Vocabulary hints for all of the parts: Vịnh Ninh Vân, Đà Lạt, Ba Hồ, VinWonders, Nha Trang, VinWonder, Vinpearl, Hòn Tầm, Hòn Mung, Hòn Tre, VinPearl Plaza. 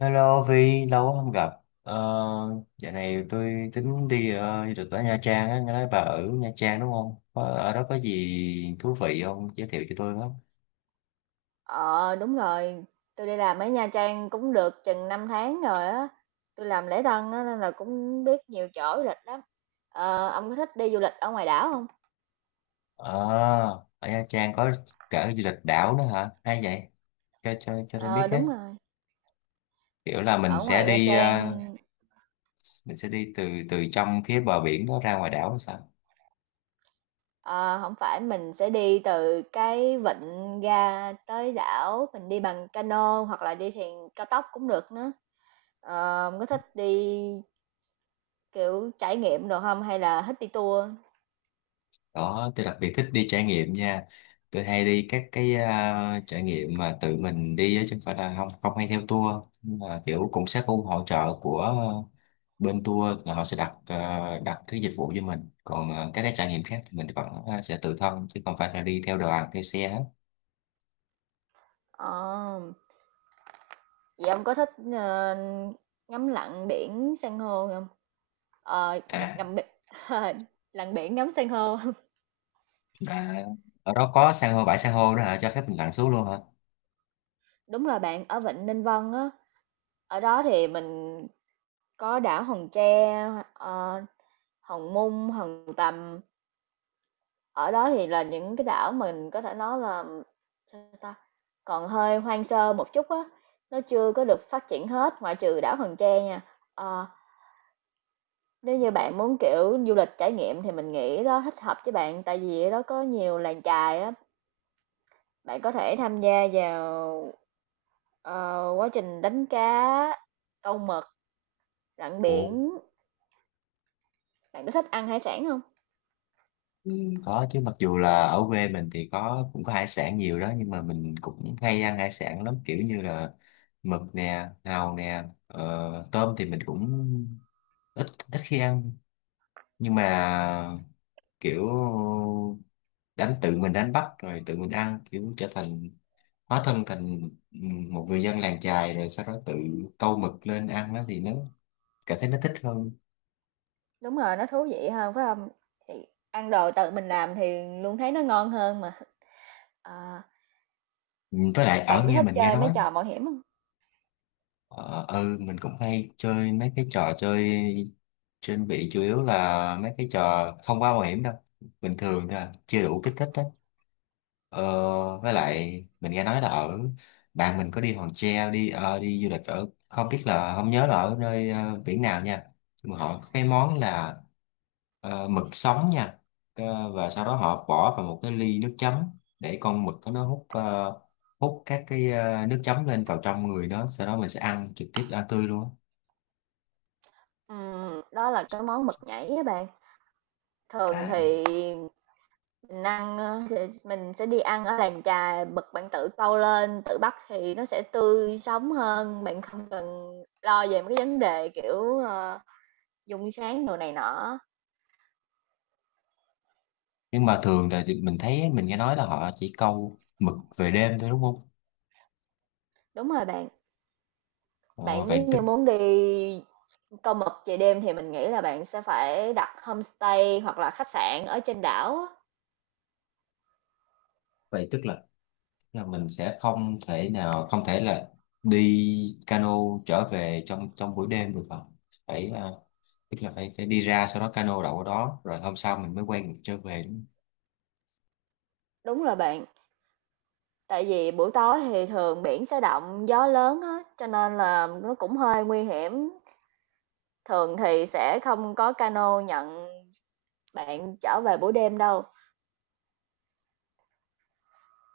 Hello Vi, lâu quá không gặp. Ờ, dạo này tôi tính đi du lịch ở Nha Trang á, nghe nói bà ở Nha Trang đúng không? Có, ở đó có gì thú vị không? Giới thiệu cho tôi với. Ờ, đúng rồi, tôi đi làm ở Nha Trang cũng được chừng 5 tháng rồi á. Tôi làm lễ tân á nên là cũng biết nhiều chỗ du lịch lắm. Ông có thích đi du lịch ở ngoài đảo không? Ờ, ở Nha Trang có cả du lịch đảo nữa hả? Hay vậy? Cho tôi Ờ, biết đúng hết. rồi. Kiểu là mình Ở sẽ ngoài Nha đi Trang mình sẽ đi từ từ trong phía bờ biển đó ra ngoài đảo hay sao? ờ, không phải mình sẽ đi từ cái vịnh ra tới đảo, mình đi bằng cano hoặc là đi thuyền cao tốc cũng được nữa. Ông có thích đi kiểu trải nghiệm đồ không hay là thích đi tour? Đó tôi đặc biệt thích đi trải nghiệm nha, tôi hay đi các cái trải nghiệm mà tự mình đi á, chứ không phải là không không hay theo tour. Nhưng mà kiểu cũng sẽ có hỗ trợ của bên tour là họ sẽ đặt đặt cái dịch vụ cho mình, còn các cái trải nghiệm khác thì mình vẫn sẽ tự thân chứ không phải là đi theo đoàn theo xe hết. Ờ. Vậy ông có thích, ngắm lặn biển san hô không? Ờ, à, ngắm biển lặn biển ngắm san hô. à ở đó có san hô, bãi san hô đó hả, cho phép mình lặn xuống luôn hả? Đúng rồi bạn, ở Vịnh Ninh Vân á, ở đó thì mình có đảo Hòn Tre, ờ, Hòn Mung, Hòn Tầm. Ở đó thì là những cái đảo mình có thể nói là sao ta, còn hơi hoang sơ một chút á, nó chưa có được phát triển hết ngoại trừ đảo Hòn Tre nha. Ờ. Nếu như bạn muốn, kiểu, du lịch trải nghiệm thì mình nghĩ đó thích hợp với bạn, tại vì ở đó có nhiều làng chài á, bạn có thể tham gia vào, quá trình đánh cá, câu mực, lặn Ồ, biển. Bạn có thích ăn hải sản không? có chứ, mặc dù là ở quê mình thì có cũng có hải sản nhiều đó, nhưng mà mình cũng hay ăn hải sản lắm, kiểu như là mực nè, hàu nè, tôm thì mình cũng ít ít khi ăn. Nhưng mà kiểu đánh, tự mình đánh bắt rồi tự mình ăn, kiểu trở thành, hóa thân thành một người dân làng chài rồi sau đó tự câu mực lên ăn đó thì nó cảm thấy nó thích hơn. Đúng rồi, nó thú vị hơn, phải không? Thì ăn đồ tự mình làm thì luôn thấy nó ngon hơn mà. Ờ, Ừ, với lại ở bạn có nghe thích mình nghe chơi mấy nói. trò mạo hiểm không? Ờ, ừ, mình cũng hay chơi mấy cái trò chơi trên bị chủ yếu là mấy cái trò không quá mạo hiểm đâu, bình thường thôi à, chưa đủ kích thích đó. ờ, với Ừm, lại mình nghe nói là ở, bạn mình có đi Hòn Tre, đi đi du lịch ở không biết là, không nhớ là ở nơi biển nào nha, nhưng mà họ có cái món là mực sống nha. Ờ, và sau đó họ bỏ vào một cái ly nước chấm để con mực đó nó hút hút các cái nước chấm lên vào trong người nó, sau đó mình sẽ ăn trực tiếp, ăn tươi luôn á. Đó là cái món mực nhảy á bạn. Thường À, thì mình ăn, ơ, sẽ mình sẽ đi ăn ở làng chài, bật bạn tự câu lên, tự bắt thì nó sẽ tươi sống hơn, bạn không cần lo về mấy cái vấn đề, kiểu, dung sáng đồ này nọ. nhưng mà thường là thì mình thấy, mình nghe nói là họ chỉ câu mực về đêm thôi đúng không? Đúng rồi bạn, ờ, bạn nếu vậy tức như muốn đi câu mực về đêm thì mình nghĩ là bạn sẽ phải đặt homestay hoặc là khách sạn ở trên đảo á. vậy tức là là mình sẽ không thể đi cano trở về trong trong buổi đêm được không? Phải tức là phải phải đi ra sau đó cano đậu ở đó rồi hôm sau mình mới quay ngược trở về đúng không? Đúng rồi bạn, tại vì buổi tối thì thường biển sẽ động, gió lớn á, cho nên là nó cũng hơi nguy hiểm. Thường thì sẽ không có cano nhận bạn trở về buổi đêm đâu,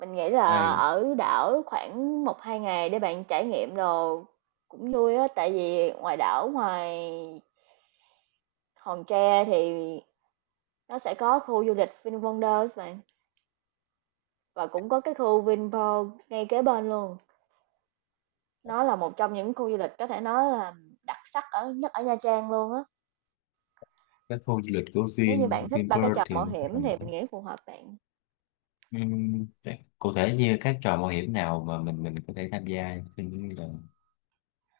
mình nghĩ là Ai, ở đảo khoảng một hai ngày để bạn trải nghiệm đồ cũng vui á, tại vì ngoài đảo ngoài Hòn Tre thì nó sẽ có khu du lịch VinWonders bạn và cũng có cái khu Vinpearl ngay kế bên luôn. Nó là một trong những khu du lịch có thể nói là đặc sắc ở nhất ở Nha Trang luôn á. các khu du lịch của Nếu như bạn thích ba cái Vinpearl trò thì mạo nó, hiểm thì mình nghĩ phù hợp bạn. Thế cụ thể như các trò mạo hiểm nào mà mình có thể tham gia? Tôi nghĩ là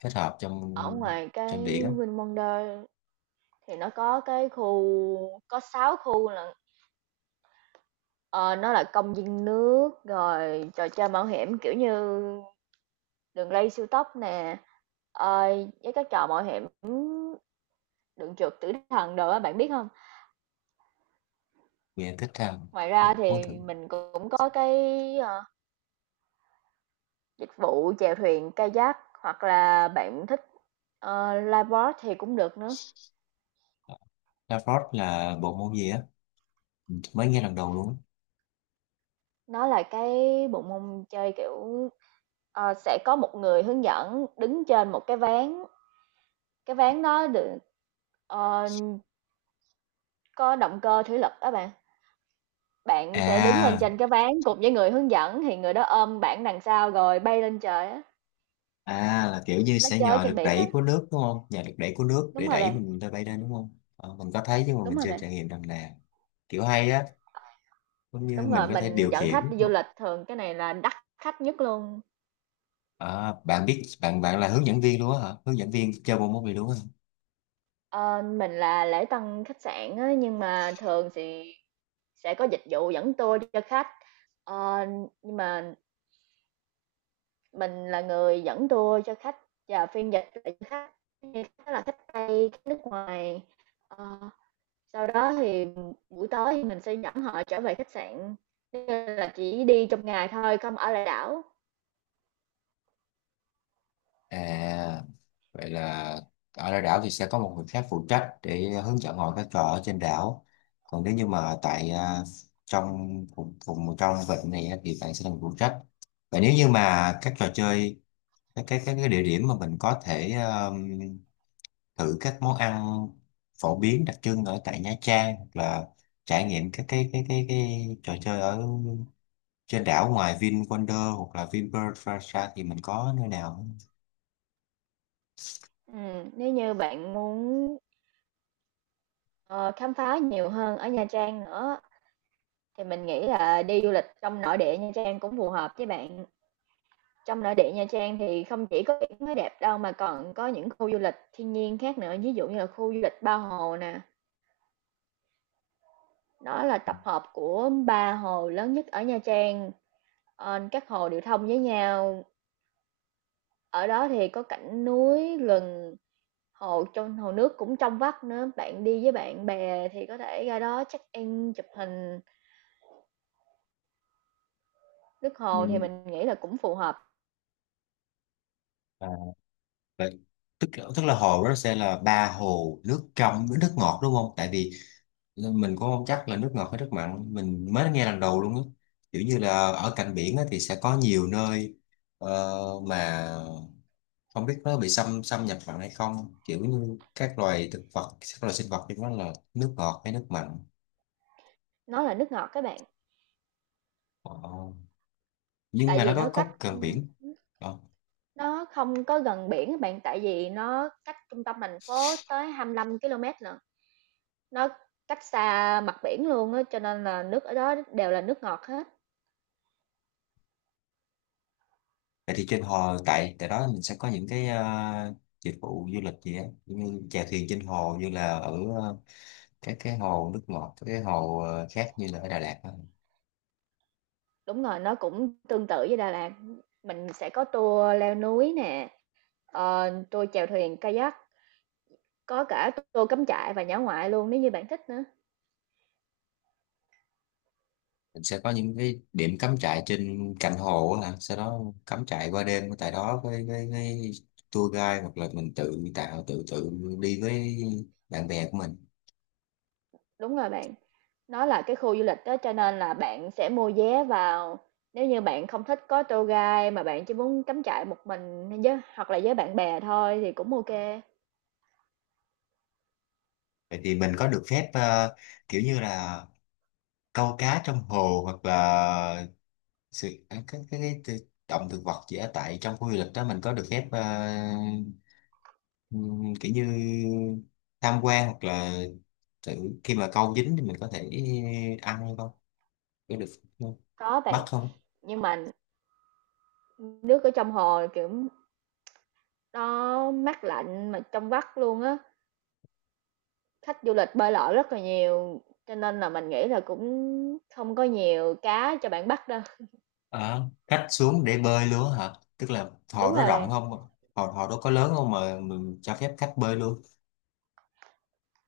kết hợp trong Ở ngoài cái trong biển á. VinWonders thì nó có cái khu có 6 khu là Ờ, nó là công viên nước, rồi trò chơi mạo hiểm, kiểu như đường ray siêu tốc nè, ờ, với các trò mạo hiểm đường trượt tử thần đồ á, bạn biết không? Mình thích tham, Ngoài ra mình muốn thì thử. mình cũng có cái, ờ, dịch vụ chèo thuyền kayak hoặc là bạn thích, lifeboat thì cũng được nữa. La là bộ môn gì á, mới nghe lần đầu luôn á. Nó là cái bộ môn chơi, kiểu, sẽ có một người hướng dẫn đứng trên một cái ván đó được, ờ, có động cơ thủy lực đó bạn. Bạn sẽ đứng lên à trên cái ván cùng với người hướng dẫn, thì người đó ôm bạn đằng sau rồi bay lên trời á, à, là kiểu như nó sẽ chơi nhờ trên lực biển á. đẩy của nước đúng không, nhờ lực đẩy của nước Đúng để rồi đẩy bạn, mình ra bay lên đúng không? Ờ, mình có thấy nhưng mà đúng mình rồi chưa bạn, trải nghiệm lần nào. Kiểu hay á, cũng như đúng mình rồi, có thể mình điều dẫn khách khiển đi du một- lịch thường cái này là đắt khách nhất luôn. Ờ, bạn biết, bạn bạn là hướng dẫn viên luôn á hả, hướng dẫn viên chơi bộ môn này luôn á hả? Ờ, mình là lễ tân khách sạn á, nhưng mà thường thì sẽ có dịch vụ dẫn tour cho khách. Ờ, nhưng mà mình là người dẫn tour cho khách và phiên dịch lại cho khách, thì khách đó là khách Tây, khách nước ngoài. Ờ. Sau đó thì buổi tối thì mình sẽ dẫn họ trở về khách sạn, nên là chỉ đi trong ngày thôi, không ở lại đảo. À vậy là ở lại đảo thì sẽ có một người khác phụ trách để hướng dẫn họ các trò ở trên đảo, còn nếu như mà tại trong vùng vùng trong vịnh này á, thì bạn sẽ là người phụ trách. Và nếu như mà các trò chơi, các cái địa điểm mà mình có thể thử các món ăn phổ biến đặc trưng ở tại Nha Trang, hoặc là trải nghiệm các cái trò chơi ở trên đảo ngoài VinWonder hoặc là VinPearl Plaza thì mình có nơi nào không? Nếu như bạn muốn, ờ, khám phá nhiều hơn ở Nha Trang nữa thì mình nghĩ là đi du lịch trong nội địa Nha Trang cũng phù hợp với bạn. Trong nội địa Nha Trang thì không chỉ có biển mới đẹp đâu mà còn có những khu du lịch thiên nhiên khác nữa, ví dụ như là khu du lịch Ba Hồ nè, đó là tập hợp của ba hồ lớn nhất ở Nha Trang. Ờ, các hồ đều thông với nhau. Ở đó thì có cảnh núi, gần hồ trong hồ nước cũng trong vắt nữa, bạn đi với bạn bè thì có thể ra đó check-in, chụp hình. Nước Ừ. hồ thì mình nghĩ là cũng phù hợp, À, vậy, tức tức là hồ đó sẽ là ba hồ nước trong với nước ngọt đúng không? Tại vì mình cũng không chắc là nước ngọt hay nước mặn, mình mới nghe lần đầu luôn á. Kiểu như là ở cạnh biển á, thì sẽ có nhiều nơi ờ, mà không biết nó bị xâm xâm nhập mặn hay không. Kiểu như các loài thực vật, các loài sinh vật thì nó là nước ngọt hay nước mặn. nó là nước ngọt các bạn, Ờ, nhưng tại mà nó vì nó có cách, gần biển. Ờ. nó không có gần biển các bạn, tại vì nó cách trung tâm thành phố tới 25 ki-lô-mét nữa, nó cách xa mặt biển luôn á, cho nên là nước ở đó đều là nước ngọt hết. Vậy thì trên hồ tại tại đó mình sẽ có những cái dịch vụ du lịch gì á, giống như chèo thuyền trên hồ như là ở các cái hồ nước ngọt, các cái hồ khác như là ở Đà Lạt á. Đúng rồi, nó cũng tương tự với Đà Lạt, mình sẽ có tour leo núi nè, tour chèo thuyền kayak. Có cả tour cắm trại và dã ngoại luôn nếu như bạn thích nữa. Mình sẽ có những cái điểm cắm trại trên cạnh hồ á, hả? Sau đó cắm trại qua đêm tại đó với tour guide hoặc là mình tự tạo tự tự đi với bạn bè của mình. Đúng rồi bạn, nó là cái khu du lịch đó cho nên là bạn sẽ mua vé vào. Nếu như bạn không thích có tour guide mà bạn chỉ muốn cắm trại một mình hay với hoặc là với bạn bè thôi thì cũng ok. Vậy thì mình có được phép kiểu như là câu cá trong hồ hoặc là sự động thực vật chỉ ở tại trong khu du lịch đó, mình có được phép kiểu như tham quan hoặc là tự, khi mà câu dính thì mình có thể ăn hay không, có được không, Có bắt bạn, không? nhưng mà nước ở trong hồ kiểu nó mát lạnh mà trong vắt luôn á. Khách du lịch bơi lội rất là nhiều cho nên là mình nghĩ là cũng không có nhiều cá cho bạn bắt đâu. À, cách xuống để bơi luôn hả, tức là hồ Đúng đó rồi rộng bạn. không, hồ hồ đó có lớn không mà mình cho phép khách bơi luôn?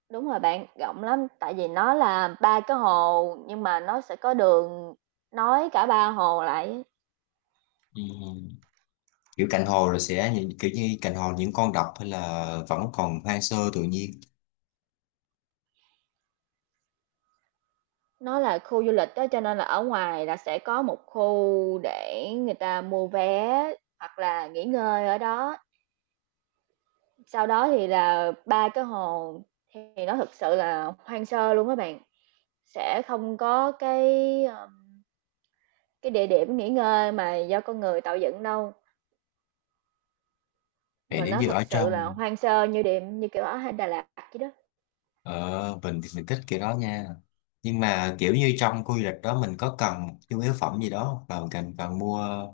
Đúng rồi bạn, rộng lắm, tại vì nó là 3 cái hồ nhưng mà nó sẽ có đường nối cả ba hồ lại. Ừm. Kiểu cạnh hồ rồi sẽ nhìn- kiểu như cạnh hồ những con đập hay là vẫn còn hoang sơ tự nhiên? Nó là khu du lịch đó cho nên là ở ngoài là sẽ có một khu để người ta mua vé hoặc là nghỉ ngơi ở đó. Sau đó thì là ba cái hồ thì nó thực sự là hoang sơ luôn các bạn. Sẽ không có cái ờ, cái địa điểm nghỉ ngơi mà do con người tạo dựng đâu, Vậy mà nếu nó như ở thực sự là trong, hoang sơ như điểm như kiểu ở Đà Lạt vậy đó. ờ, mình thì mình thích kiểu đó nha. Nhưng mà kiểu như trong khu du lịch đó mình có cần một nhu yếu phẩm gì đó không? Và mình cần cần mua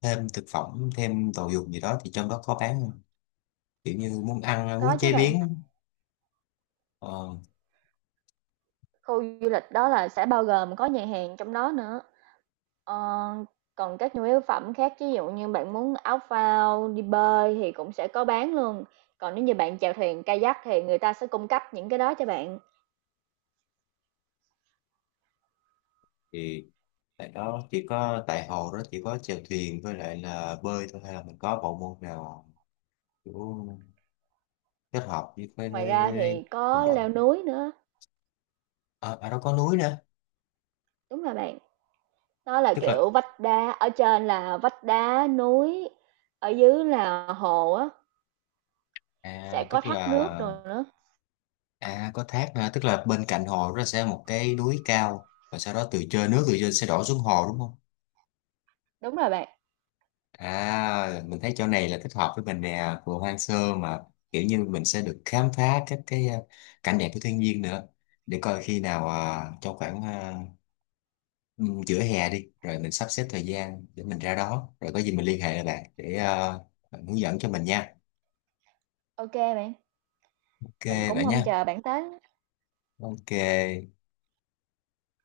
thêm thực phẩm, thêm đồ dùng gì đó thì trong đó có bán không? Kiểu như muốn ăn, Có muốn chứ chế bạn. biến. Ờ, Khu du lịch đó là sẽ bao gồm có nhà hàng trong đó nữa. Ờ, còn các nhu yếu phẩm khác, ví dụ như bạn muốn áo phao, đi bơi thì cũng sẽ có bán luôn. Còn nếu như bạn chèo thuyền kayak thì người ta sẽ cung cấp những cái đó cho bạn. thì tại đó, chỉ có tại hồ đó chỉ có chèo thuyền với lại là bơi thôi hay là mình có bộ môn nào kiểu kết hợp với với, Ngoài với, ra với thì đồng có đội? leo núi nữa, Ờ, ở đó có núi nữa. đúng rồi bạn. Đó là Tức là kiểu vách đá, ở trên là vách đá núi, ở dưới là hồ á, sẽ có tức thác nước là, rồi nữa. À có thác hả? Tức là bên cạnh hồ nó sẽ một cái núi cao và sau đó từ trên, nước từ trên sẽ đổ xuống hồ đúng không? Đúng rồi bạn. À mình thấy chỗ này là thích hợp với mình nè, vừa hoang sơ mà kiểu như mình sẽ được khám phá các cái cảnh đẹp của thiên nhiên nữa. Để coi khi nào trong khoảng giữa hè đi rồi mình sắp xếp thời gian để mình ra đó, rồi có gì mình liên hệ lại bạn để bạn hướng dẫn cho mình nha. Ok bạn, Ok mình cũng vậy mong nha. chờ bạn tới. Ok.